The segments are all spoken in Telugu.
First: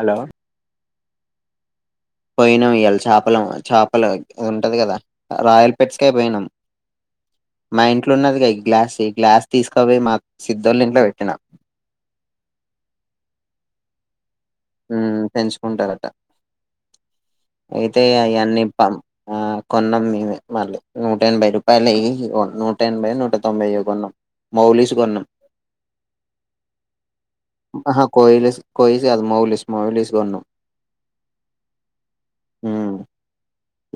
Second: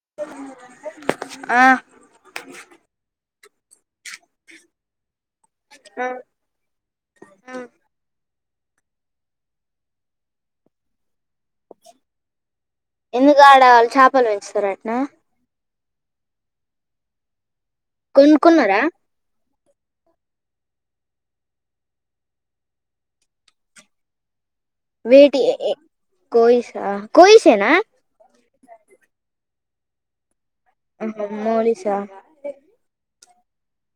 హలో ఆ పోయిన వి ఎల్ చా పలం చేపలు ఉంటది కదా రాయల్ పెట్స్ కె పోయినాం మా ఇంట్లో ఉన్నది కా గ్లాస్ ఈ గ్లాస్ తీసుకోపోయి మా సిద్ధళ్ళ ఇంట్లో పెట్టినా ఎందుకు ఆడ చేపలు సరెట్నా కుంటరట అయితే అవన్ని కొనుక్కున్నారా ఇప్పం ఆ కొన్నాం మేమే మళ్ళీ నూట ఎనభై రూపాయలుయ్య నూట ఎనభై నూట తొంభై య కొన్నాం మౌలీస్ కొన్నాం వేటి కోయిస కోయిసేనా కోయిస కాదు మౌలిస్ మౌలిస్ కొన్న మౌలిసా ఉమ్,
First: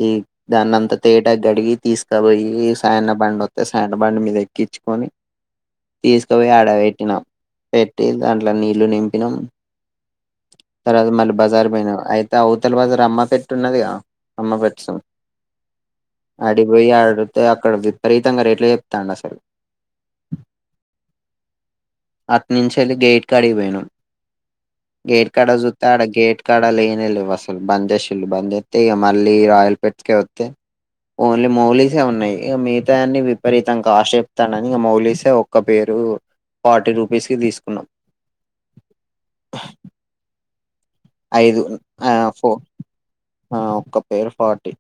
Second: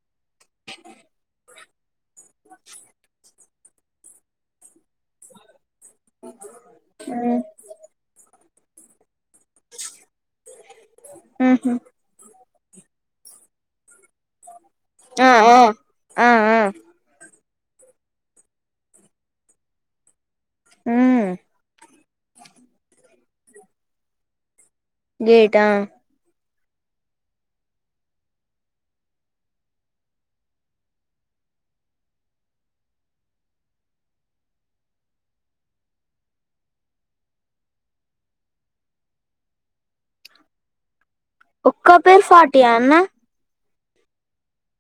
ఈ దాన్నంతా తేటా గడిగి తీసుకు సబ ఈ సాయన్న బండ సండ్ బండి మీద ఎక్కిచ్చి కోని తీసుకుపోయి ఆడ పెట్టినాం పెట్టి దా నీళ్లు నిం నింపినాం తర్వాత మళ్లీ బజార్ ఉహు పోయిన అయితే అవతల బజ రమ్మ సెట్టు ఉన్నదిగా అమ్మ పెచ్చం ఆ ఆ ఆ ఆ అడిపోయి ఆడు అయితే అక్కడ విపరీతంగా రేట్లే చెప్తుండు అసలు ఉమ్ అటు నుంచి వెళ్లి గేట్ కడికి పోయినం గేట్ కాడ గేటా చూస్తే ఆడ గేట్ ఇక్కడ లేనే లేవు అసలు బంద్ చేసిళ్ళు బంద్ చెత్తే ఇగ మళ్ళీ రాయల్ ఫెట్స్క వత్తే ఓన్లీ మౌలిసే ఉన్నాయి ఇక మిగతా వన్నీ విపరీతం కాస్ట్ చెప్తానని ఇక మౌలిసే ఒక్క పేరు ఫార్టీ రూపీస్ కి తీసుకున్నాం ఐదు ఒక్క ఆ పేరు ఫోర్ ఫార్టీయా అన్న ఒక పేరు ఫార్టీ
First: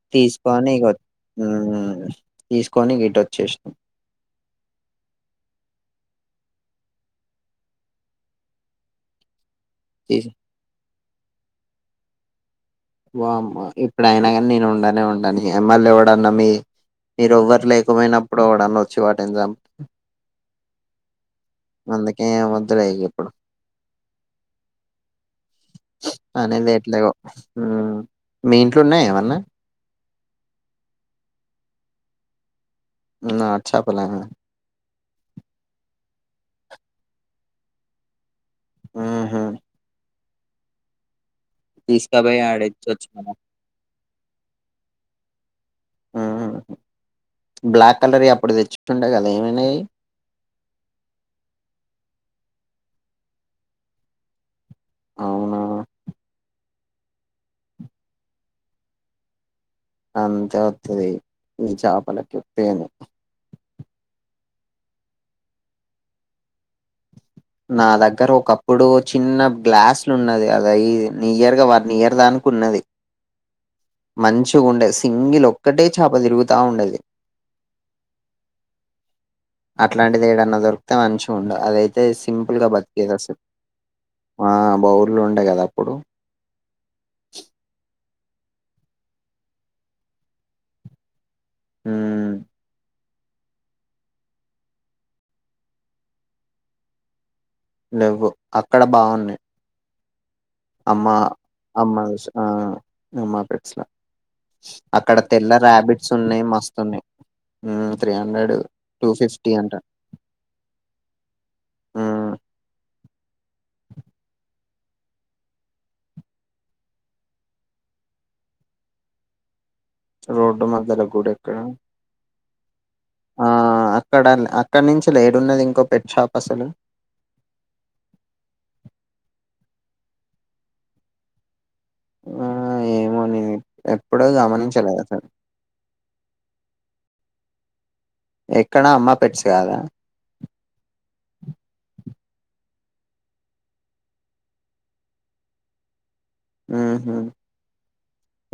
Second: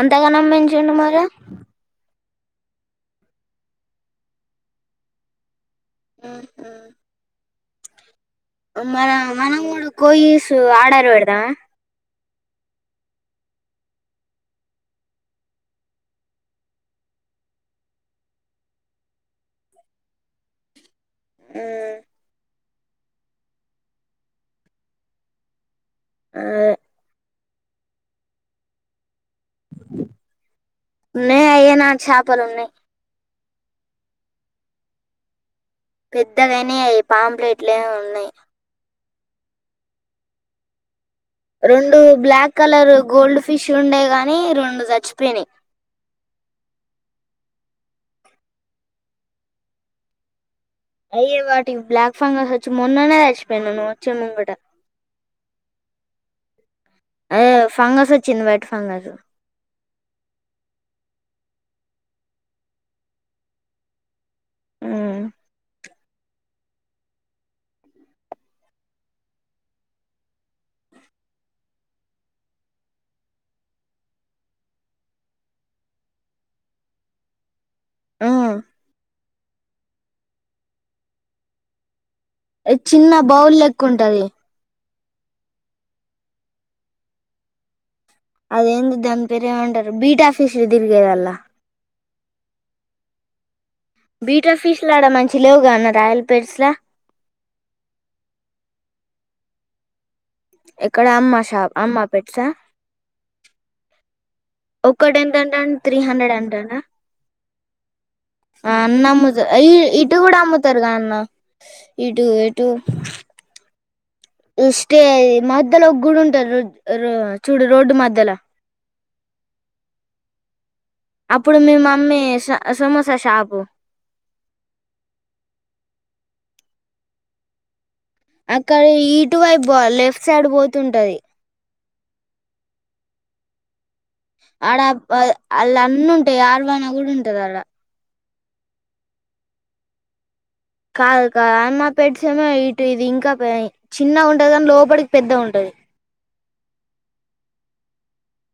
అంతగనం తీసుకోని ఇగ పెంచిండు మరి ఉమ్ తీసుకొని గిటోచ్చేసినం ఉ ఉమ్ మార్ మనము కూడా కోయస్ ఆడ పెడదామా బమ్మా ఇప్పుడయినా కానీ నేను ఉంనే ఉంను ఎమ్మెల్ ఎవడన్నా మీ మీరు ఎవ్వరు లేకపోయినప్పుడు ఎవడన్నా వచ్చి వాటినీ జమ్ అందుకే ఏం వో ఇగ ఎప్పుడు అనే లేట్లే ఉమ్ మీ ఇంట్లో ఉన్నాయా ఏమన్నా ఉన్నాయి అయేనా చేపలు ఉన్నాయి ఆ చాపలా పెద్దగాయినై అవి పాంప్లెట్లు ఉన్నాయి్ ఉహు రెండు తీసుకపోయి బ్లాక్ కలర్ ఆడిచ్చొచ్చు మనం గోల్డ్ ఫిష్ ఉండే గాని రెండు చచ్చిపోయినై ఉమ్ బ్లాక్ కలర్ అప్పుడు తెచ్చుండే కదా ఏమైనాయి అయ్యే వాటికి బ్లాక్ ఫంగస్ వచ్చి మొన్ననే చిపోయినాయ్ నువ్వు వచ్చే ముంగట అవునా అదే ఫంగస్ వచ్చింది వైట్ ఫంగస్ అంతే వతుంది ఈ చేపలకి తేనే ఉమ్, నా దగ్గర ఒకప్పుడు చిన్న గ్లాసులు ఉన్నది అది నియర్గా వర్ నియర్ దానికి ఉన్నది మంచిగా ఉండేది సింగిల్ ఒక్కటే చేప తిరుగుతా ఉండది ఉ అట్లాంటిది ఏడన్నా దొరికితే మంచి ఉండు అదైతే సింపుల్‌గా చిన్న బతికేదసలు. బౌల్ లెక్క ఉంటది ఆ! బౌల్‌లో ఉండే కదా అప్పుడు అదేంది దాని పేరేమంటారు బీటాఫీస్ తిరిగేదల్ ఉ బీటా ఫీష్ లాడ మంచి లేవుగా అన్న రాయల్ పేర్స్ల లేవ్వు అక్కడ బావున్నాయి ఎక్కడ అమ్మా అమ్మ షాప్ అమ్మ అమ్మా వి ఆ అమ్మా పెట్స్ల ఒకటి ఎంత అంటా అ త్రీ హండ్రెడ్ ఉన్నాయి. అంటానా మస్తున్నాయి. హ్మ్. అన్న అమ్ముతారు అంట. ఇ ఇటు కూడా అమ్ముతారు కదా అన్న ఇటు హ్మ్. ఎటు ఇష్టే మధ్యలో ఒక గుడి ఉంటది చూడు రోడ్డు మధ్యలో రోడ్డు మ అప్పుడు మీ మమ్మీ సమోసా ఆ షాపు అక్కడ అక్కడ నుంచి లేడున్నది ఇంకో పెట్ షాప్ అసలు అక్కడ ఇటువై పో లెఫ్ట్ సైడ్ పోతుంటది ఆ ఏమోనిది ఆడ అళ్ళ అన్న ఉంటాయి ఆలమానా కూడా ఉంటది ఆడ ఎక్కడా అమ్మ పెట్చ కదా టెమో ఇటు ఇది ఇంకా చిన్న ఉంటది కాని లోపలికి పెద్ద ఉంటది ఊహూ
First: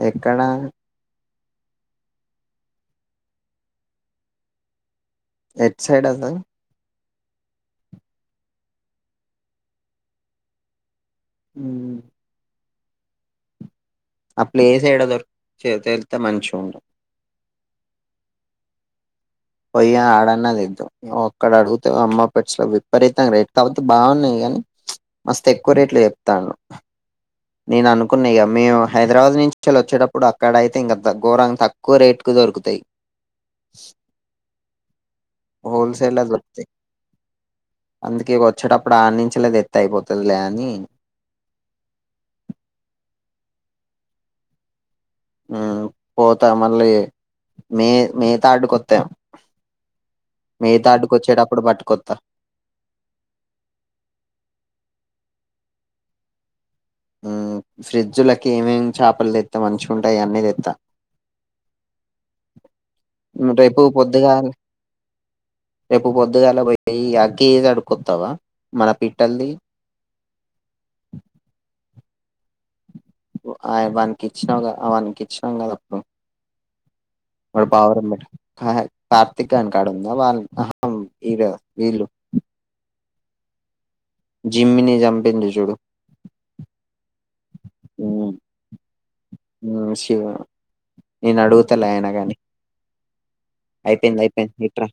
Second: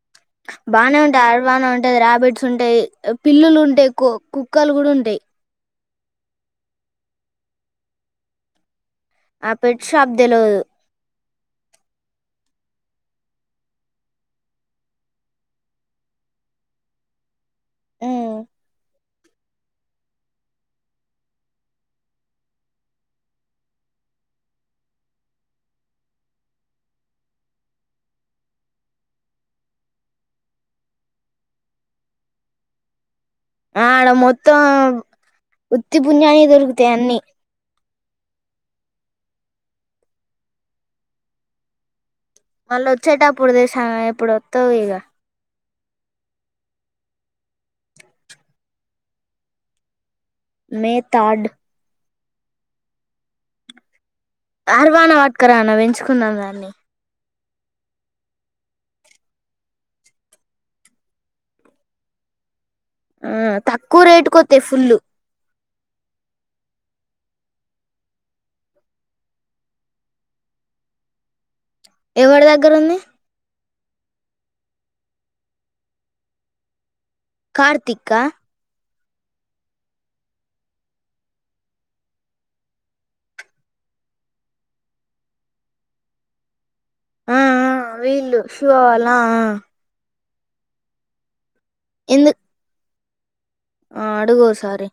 ఎక్కడ రవాణ ఉంటా రార్యాబెట్స్ ఉంటాయి పిల్లులు ఉంటాయి కుక్కలు కూడా ఉంటాయి ఎట్ సైడ్ సార్ ఆ పెట్టి బ్ తెలవదు ఉ ఆ ప్లేస్ ఏడు ఎడ దొ తేలితే మంచి ఉంట ఊ పోయ్యి ఆడన్నా తింటం ఒక్కడు అడుగుతే అమ్మ పెట్స్లో విపరీతం రేట్ కావోతే బావున్నాయి కానీ మస్తు ఎక్కువ రేట్లు చెప్తాను నేను అనుకున్నా ఇగ మేము హైదరాబాద్ నుంచి అలా వచ్చేటప్పుడు అక్కడయితే ఇంకాత ఘోరం తక్కువ రేట్ కు దొరుకుతాయి త్తం ఉత్తి హోల్సేల్ లో పుణ్యానికి దొరుకుతాయి అన్నీ అందుకే వచ్చేటప్పుడు ఆన్నించిలే తెత్తే అయిపోతదిలే అని మళ్ళ వచ్చేటప్పుడు దే షామి అప్పుడు వత్తాదిగా ఊ పోతా మళ్ళీ మే మే తాడ్డు కొత్తేం మే తాడ్డుకొచ్చేటప్పుడు పట్టుకొత్తా అర్వాన వట్కరా నా పెంచుకుందాం దాన్ని ము ఫ్రిజ్ లకి ఏమేమి చేపలు తెత్తాం మంచిగఉంటాయి అన్నీ తెత్తా ఆ రేపు తక్కువ పొద్దుగాల రేటుకోతైయి ఫుల్ రేపు పొద్దుగాలా పోయి అకి అడుకొత్తవా మన పిట్టల్ది ఎవడి దగ్గర ఉంది అ వాన్ కిచ్చినౌగా అవన్ కిచ్చినంగాద అ కార్తిక్ వాడ్ ఆ [unintelligible] కార్తీకన్ కాడు [unintelligible] జిమ్మిని జంపిందిజుడు అ ఆ వీళ్ళు శువావాల అ ఆ నేన్ అడు తలే అయినా కాగానీ అ అడుగు ఓసారీ